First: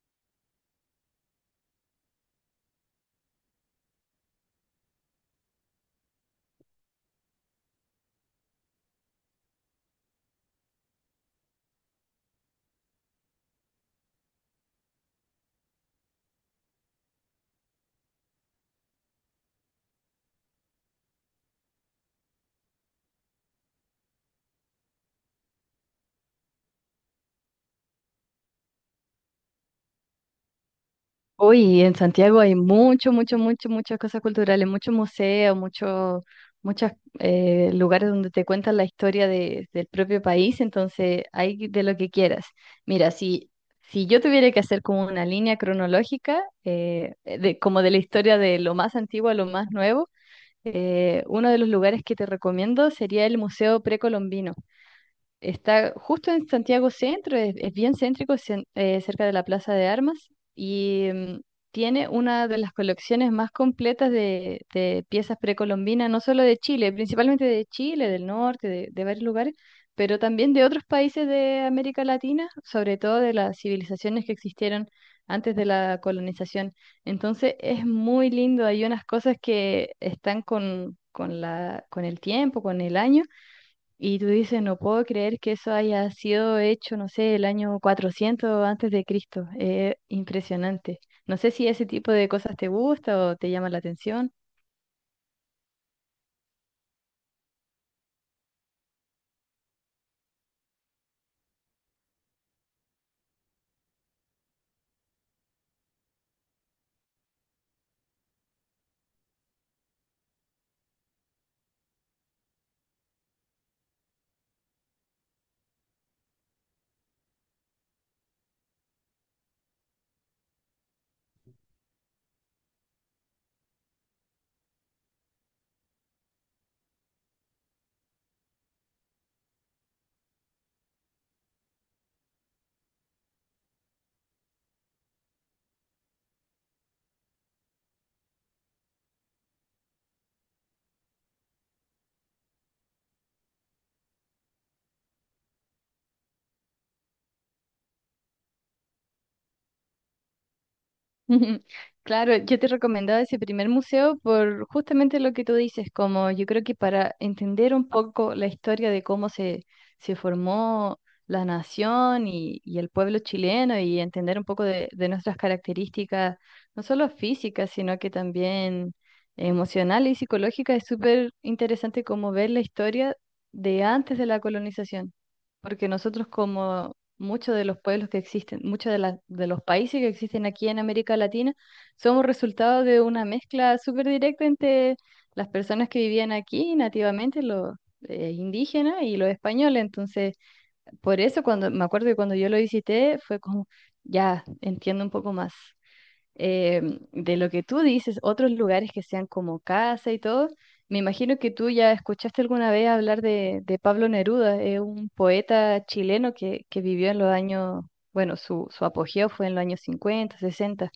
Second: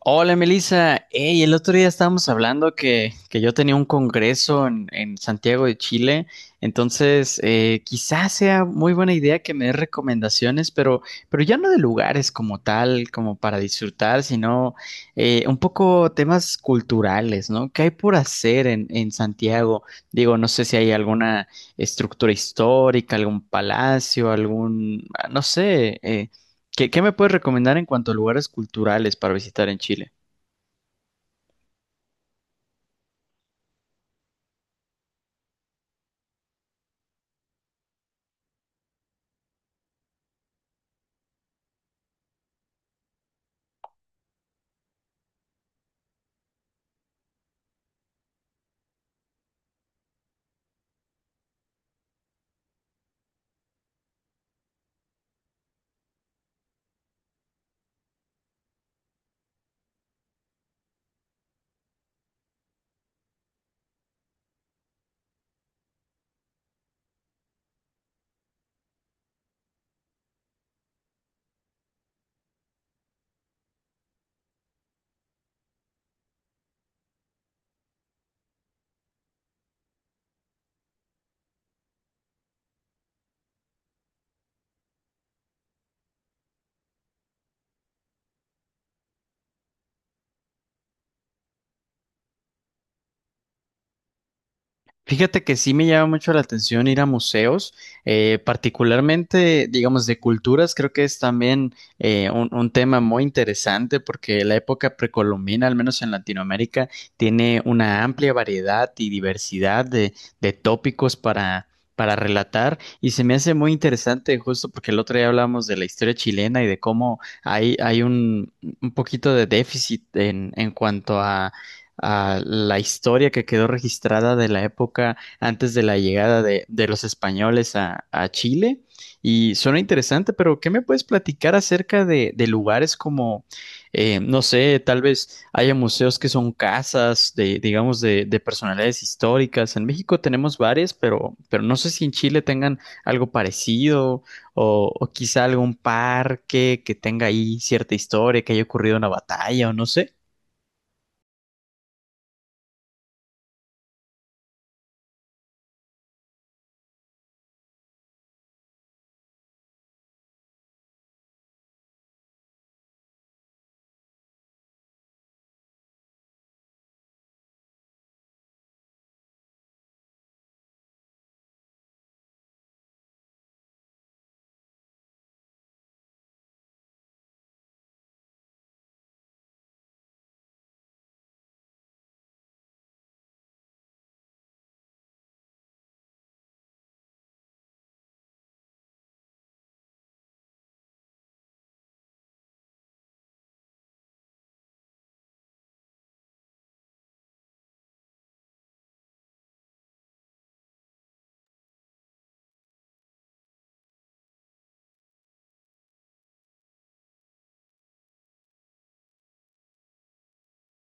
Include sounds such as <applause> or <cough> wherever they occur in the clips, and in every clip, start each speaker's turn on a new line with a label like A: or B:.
A: Hola Melissa. Ey, el otro día estábamos hablando que yo tenía un congreso en Santiago de Chile, entonces quizás sea muy buena idea que me des recomendaciones, pero ya no de lugares como tal, como para disfrutar, sino un poco temas culturales, ¿no? ¿Qué hay por hacer en Santiago? Digo, no sé si hay alguna estructura histórica, algún palacio, algún, ah, no sé, ¿qué me puedes recomendar en cuanto a lugares culturales para visitar en Chile?
B: Uy, en Santiago hay mucho, mucho, mucho, muchas cosas culturales, muchos museos, muchos lugares donde te cuentan la historia del propio país, entonces hay de lo que quieras. Mira, si yo tuviera que hacer como una línea cronológica, como de la historia de lo más antiguo a lo más nuevo, uno de los lugares que te recomiendo sería el Museo Precolombino. Está justo en Santiago Centro, es bien céntrico, cerca de la Plaza de Armas y tiene una de las colecciones más completas de piezas precolombinas, no solo de Chile, principalmente de Chile, del norte, de varios lugares, pero también de otros países de América Latina, sobre todo de las civilizaciones que existieron antes de la colonización. Entonces es muy lindo, hay unas cosas que están con el tiempo, con el año y tú dices, no puedo creer que eso haya sido hecho, no sé, el año 400 antes de Cristo. Es impresionante. No sé si ese tipo de cosas te gusta o te llama la atención.
A: Fíjate que sí me llama mucho la atención ir a museos, particularmente, digamos, de culturas. Creo que es también un tema muy interesante porque la época precolombina, al menos en Latinoamérica, tiene una amplia variedad y diversidad de tópicos para relatar. Y se me hace muy interesante justo porque el otro día hablamos de la historia chilena y de cómo hay un poquito de déficit en cuanto a la historia que quedó registrada de la época antes de la llegada de los españoles a Chile. Y suena interesante, pero ¿qué me puedes platicar acerca de lugares como, no sé, tal vez haya museos que son casas de, digamos, de personalidades históricas? En México tenemos varias, pero no sé si en Chile tengan algo parecido o quizá algún parque que tenga ahí cierta historia, que haya ocurrido una batalla o no sé.
B: <laughs> Claro, yo te recomendaba ese primer museo por justamente lo que tú dices, como yo creo que para entender un poco la historia de cómo se formó la nación y el pueblo chileno y entender un poco de nuestras características, no solo físicas, sino que también emocionales y psicológicas, es súper interesante como ver la historia de antes de la colonización, porque nosotros como muchos de los pueblos que existen, muchos de los países que existen aquí en América Latina, somos resultado de una mezcla súper directa entre las personas que vivían aquí nativamente, los indígenas y los españoles. Entonces, por eso cuando me acuerdo que cuando yo lo visité fue como, ya entiendo un poco más, eh, de lo que tú dices, otros lugares que sean como casa y todo. Me imagino que tú ya escuchaste alguna vez hablar de Pablo Neruda, es un poeta chileno que vivió en los años, bueno, su apogeo fue en los años 50, 60.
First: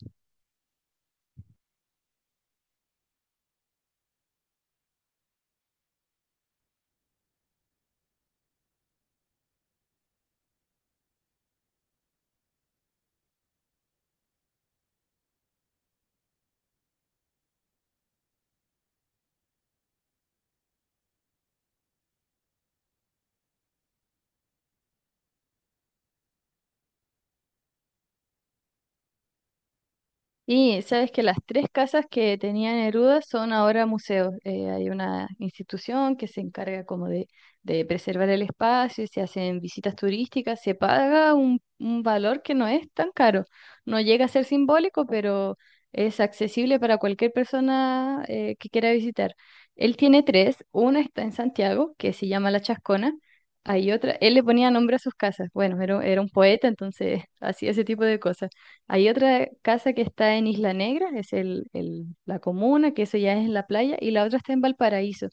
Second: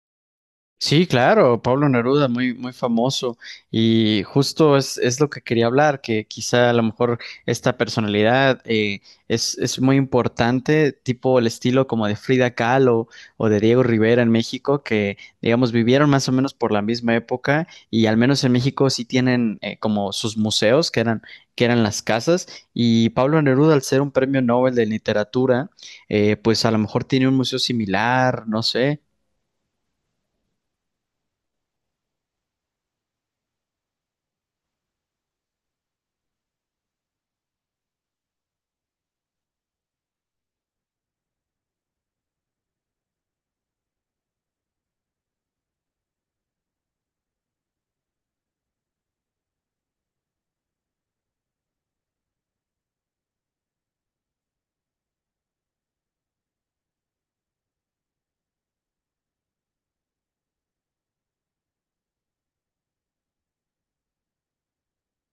A: Sí, claro, Pablo Neruda, muy, muy famoso. Y justo es lo que quería hablar, que quizá a lo mejor esta personalidad es muy importante, tipo el estilo como de Frida Kahlo o de Diego Rivera en México, que digamos vivieron más o menos por la misma época y al menos en México sí tienen como sus museos, que eran las casas. Y Pablo Neruda, al ser un premio Nobel de literatura, pues a lo mejor tiene un museo similar, no sé.
B: Y sabes que las tres casas que tenía Neruda son ahora museos. Hay una institución que se encarga como de preservar el espacio y se hacen visitas turísticas. Se paga un valor que no es tan caro. No llega a ser simbólico, pero es accesible para cualquier persona, que quiera visitar. Él tiene tres. Una está en Santiago, que se llama La Chascona. Hay otra, él le ponía nombre a sus casas. Bueno, era un poeta, entonces <laughs> hacía ese tipo de cosas. Hay otra casa que está en Isla Negra, es la comuna, que eso ya es en la playa, y la otra está en Valparaíso.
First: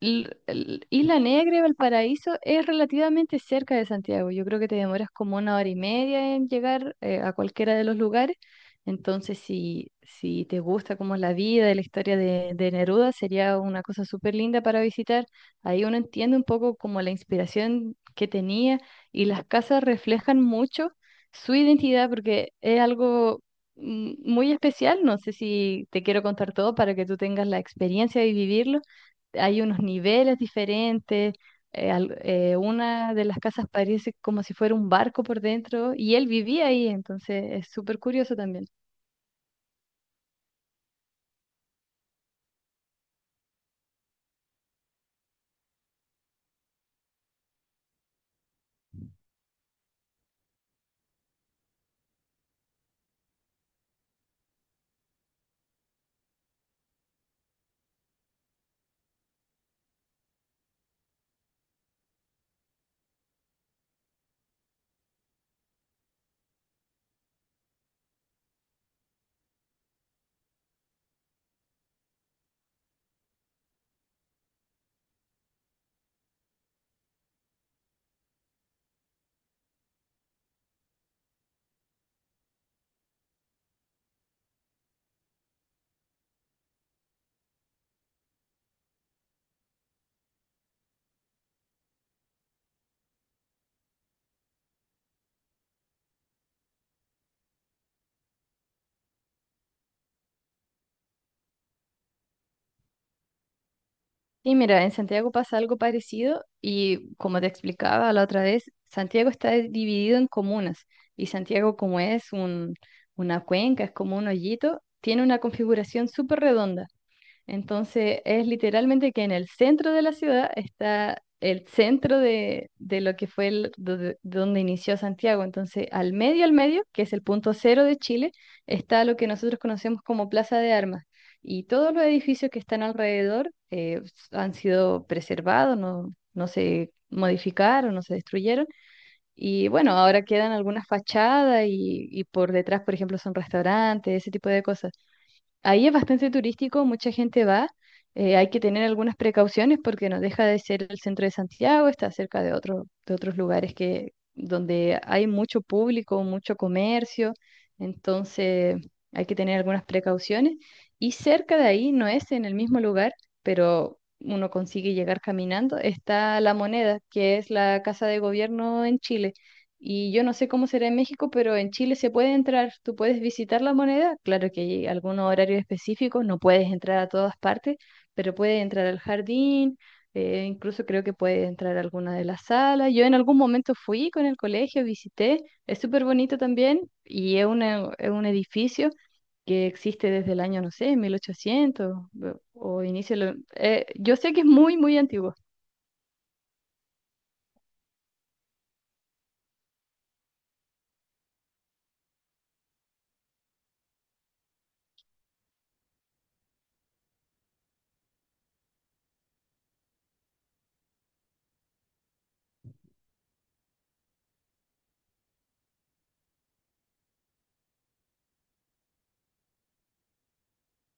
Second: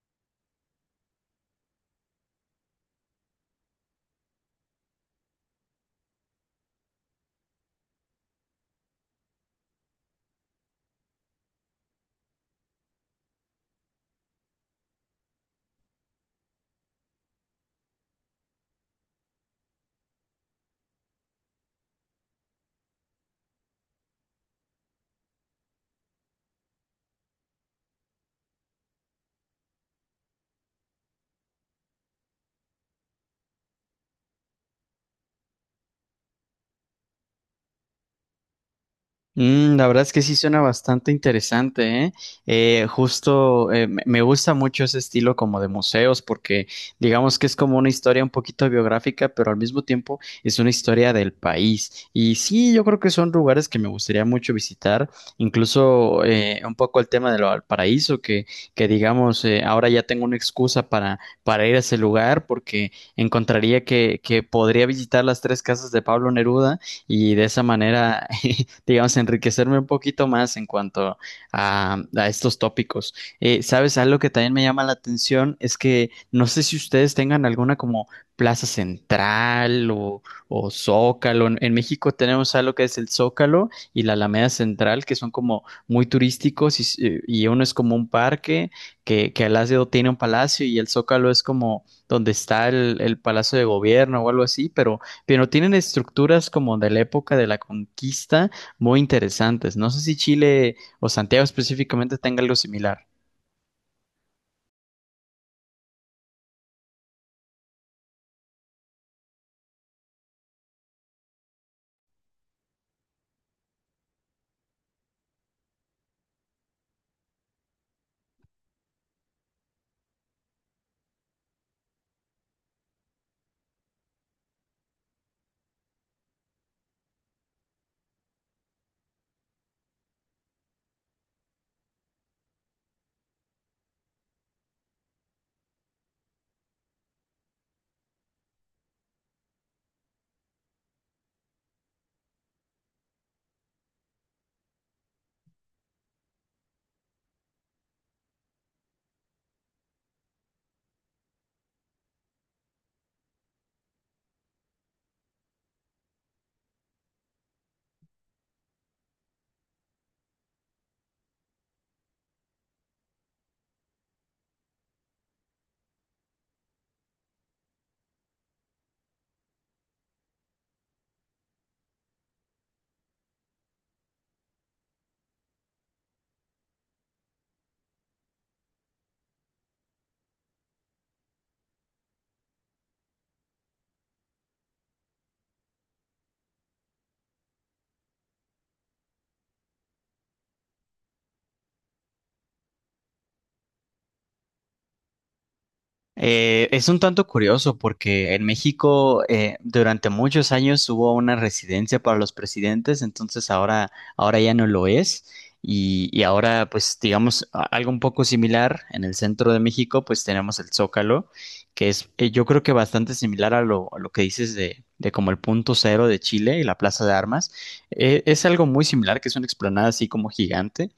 B: Isla Negra y Valparaíso es relativamente cerca de Santiago. Yo creo que te demoras como una hora y media en llegar, a cualquiera de los lugares. Entonces, si te gusta como la vida y la historia de Neruda, sería una cosa súper linda para visitar. Ahí uno entiende un poco como la inspiración que tenía y las casas reflejan mucho su identidad porque es algo muy especial. No sé si te quiero contar todo para que tú tengas la experiencia de vivirlo, hay unos niveles diferentes. Una de las casas parece como si fuera un barco por dentro y él vivía ahí, entonces es súper curioso también.
A: Mm, la verdad es que sí suena bastante interesante, ¿eh? Justo me gusta mucho ese estilo como de museos porque digamos que es como una historia un poquito biográfica, pero al mismo tiempo es una historia del país. Y sí, yo creo que son lugares que me gustaría mucho visitar, incluso un poco el tema de lo del paraíso, que digamos, ahora ya tengo una excusa para ir a ese lugar porque encontraría que podría visitar las tres casas de Pablo Neruda y de esa manera <laughs> digamos, enriquecerme un poquito más en cuanto a estos tópicos. ¿Sabes? Algo que también me llama la atención es que no sé si ustedes tengan alguna como Plaza Central o Zócalo. En México tenemos algo que es el Zócalo y la Alameda Central, que son como muy turísticos y uno es como un parque que al lado tiene un palacio y el Zócalo es como donde está el Palacio de Gobierno o algo así, pero tienen estructuras como de la época de la conquista muy interesantes. No sé si Chile o Santiago específicamente tenga algo similar.
B: Y mira, en Santiago pasa algo parecido y como te explicaba la otra vez, Santiago está dividido en comunas y Santiago como es un, una cuenca, es como un hoyito, tiene una configuración súper redonda. Entonces es literalmente que en el centro de la ciudad está el centro de lo que fue donde inició Santiago. Entonces al medio, que es el punto cero de Chile, está lo que nosotros conocemos como Plaza de Armas. Y todos los edificios que están alrededor han sido preservados, no, no se modificaron, no se destruyeron. Y bueno, ahora quedan algunas fachadas y por detrás, por ejemplo, son restaurantes, ese tipo de cosas. Ahí es bastante turístico, mucha gente va. Hay que tener algunas precauciones porque no deja de ser el centro de Santiago, está cerca de otros lugares, que, donde hay mucho público, mucho comercio, entonces hay que tener algunas precauciones. Y cerca de ahí, no es en el mismo lugar, pero uno consigue llegar caminando, está La Moneda, que es la casa de gobierno en Chile. Y yo no sé cómo será en México, pero en Chile se puede entrar, tú puedes visitar la moneda, claro que hay algunos horarios específicos, no puedes entrar a todas partes, pero puedes entrar al jardín, incluso creo que puedes entrar a alguna de las salas. Yo en algún momento fui con el colegio, visité, es súper bonito también y es, es un edificio que existe desde el año, no sé, 1800 o inicio, yo sé que es muy, muy antiguo.
A: Es un tanto curioso porque en México durante muchos años hubo una residencia para los presidentes, entonces ahora ya no lo es. Y ahora, pues, digamos, a- algo un poco similar en el centro de México, pues tenemos el Zócalo, que es, yo creo que bastante similar a lo que dices de como el punto cero de Chile y la Plaza de Armas. Es algo muy similar, que es una explanada así como gigante.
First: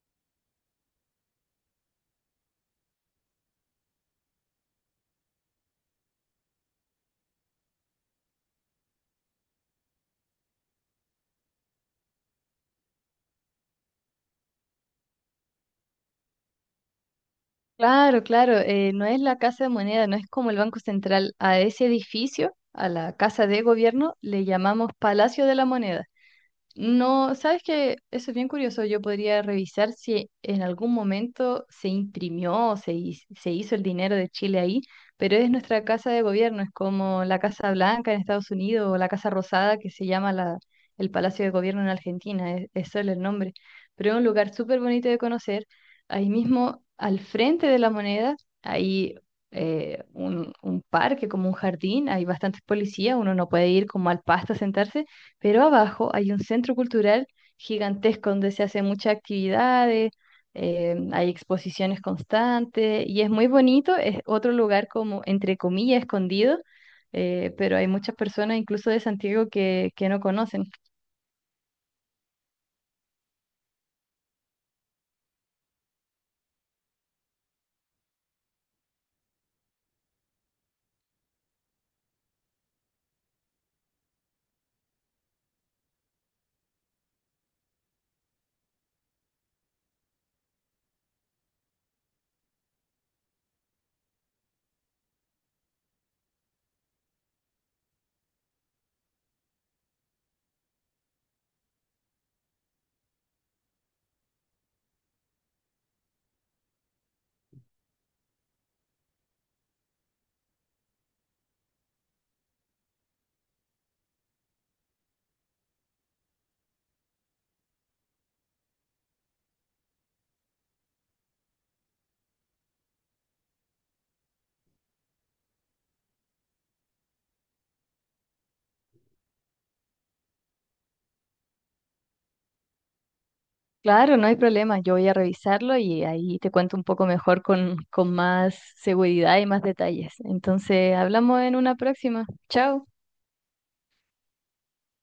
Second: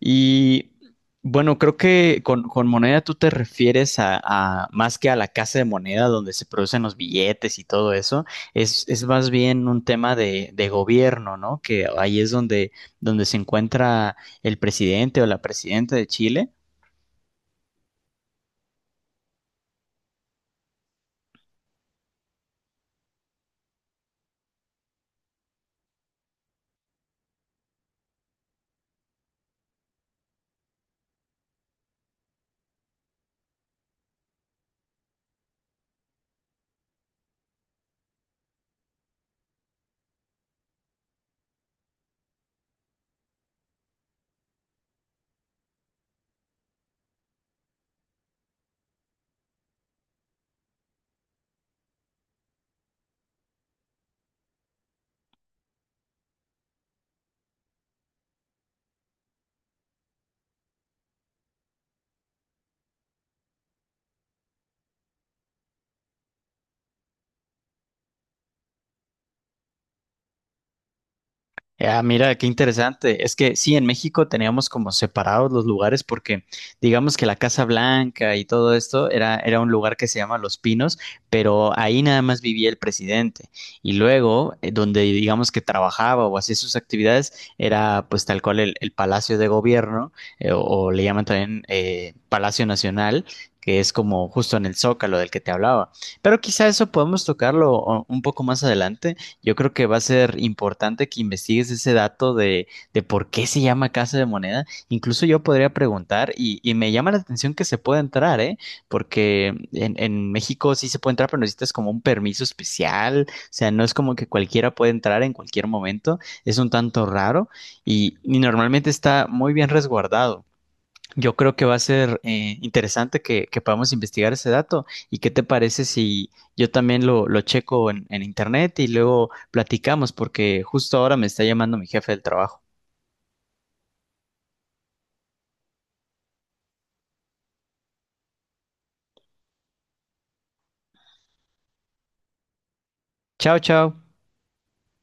A: Y bueno, creo que con moneda tú te refieres a- más que a la casa de moneda donde se producen los billetes y todo eso, es más bien un tema de gobierno, ¿no? Que ahí es donde se encuentra el presidente o la presidenta de Chile.
B: Claro, claro, no es la Casa de Moneda, no es como el Banco Central. A ese edificio, a la Casa de Gobierno, le llamamos Palacio de la Moneda. No, sabes que eso es bien curioso. Yo podría revisar si en algún momento se imprimió o se hizo el dinero de Chile ahí, pero es nuestra casa de gobierno, es como la Casa Blanca en Estados Unidos o la Casa Rosada que se llama el Palacio de Gobierno en Argentina, es solo el nombre. Pero es un lugar súper bonito de conocer. Ahí mismo, al frente de la moneda, hay un parque, como un jardín, hay bastantes policías, uno no puede ir como al pasto a sentarse, pero abajo hay un centro cultural gigantesco donde se hacen muchas actividades, hay exposiciones constantes y es muy bonito, es otro lugar como entre comillas escondido, pero hay muchas personas incluso de Santiago que no conocen.
A: Ah, mira, qué interesante. Es que sí, en México teníamos como separados los lugares porque digamos que la Casa Blanca y todo esto era un lugar que se llama Los Pinos, pero ahí nada más vivía el presidente. Y luego, donde digamos que trabajaba o hacía sus actividades, era pues tal cual el Palacio de Gobierno, o le llaman también Palacio Nacional, que es como justo en el Zócalo del que te hablaba. Pero quizá eso podemos tocarlo o- un poco más adelante. Yo creo que va a ser importante que investigues ese dato de por qué se llama Casa de Moneda. Incluso yo podría preguntar y me llama la atención que se pueda entrar, ¿eh? Porque en México sí se puede entrar, pero necesitas como un permiso especial. O sea, no es como que cualquiera puede entrar en cualquier momento. Es un tanto raro y normalmente está muy bien resguardado. Yo creo que va a ser interesante que podamos investigar ese dato. ¿Y qué te parece si yo también lo checo en internet y luego platicamos? Porque justo ahora me está llamando mi jefe del trabajo.
B: Claro, no hay problema, yo voy a revisarlo y ahí te cuento un poco mejor con más seguridad y más detalles. Entonces, hablamos en una próxima. Chao.
A: Chao, chao.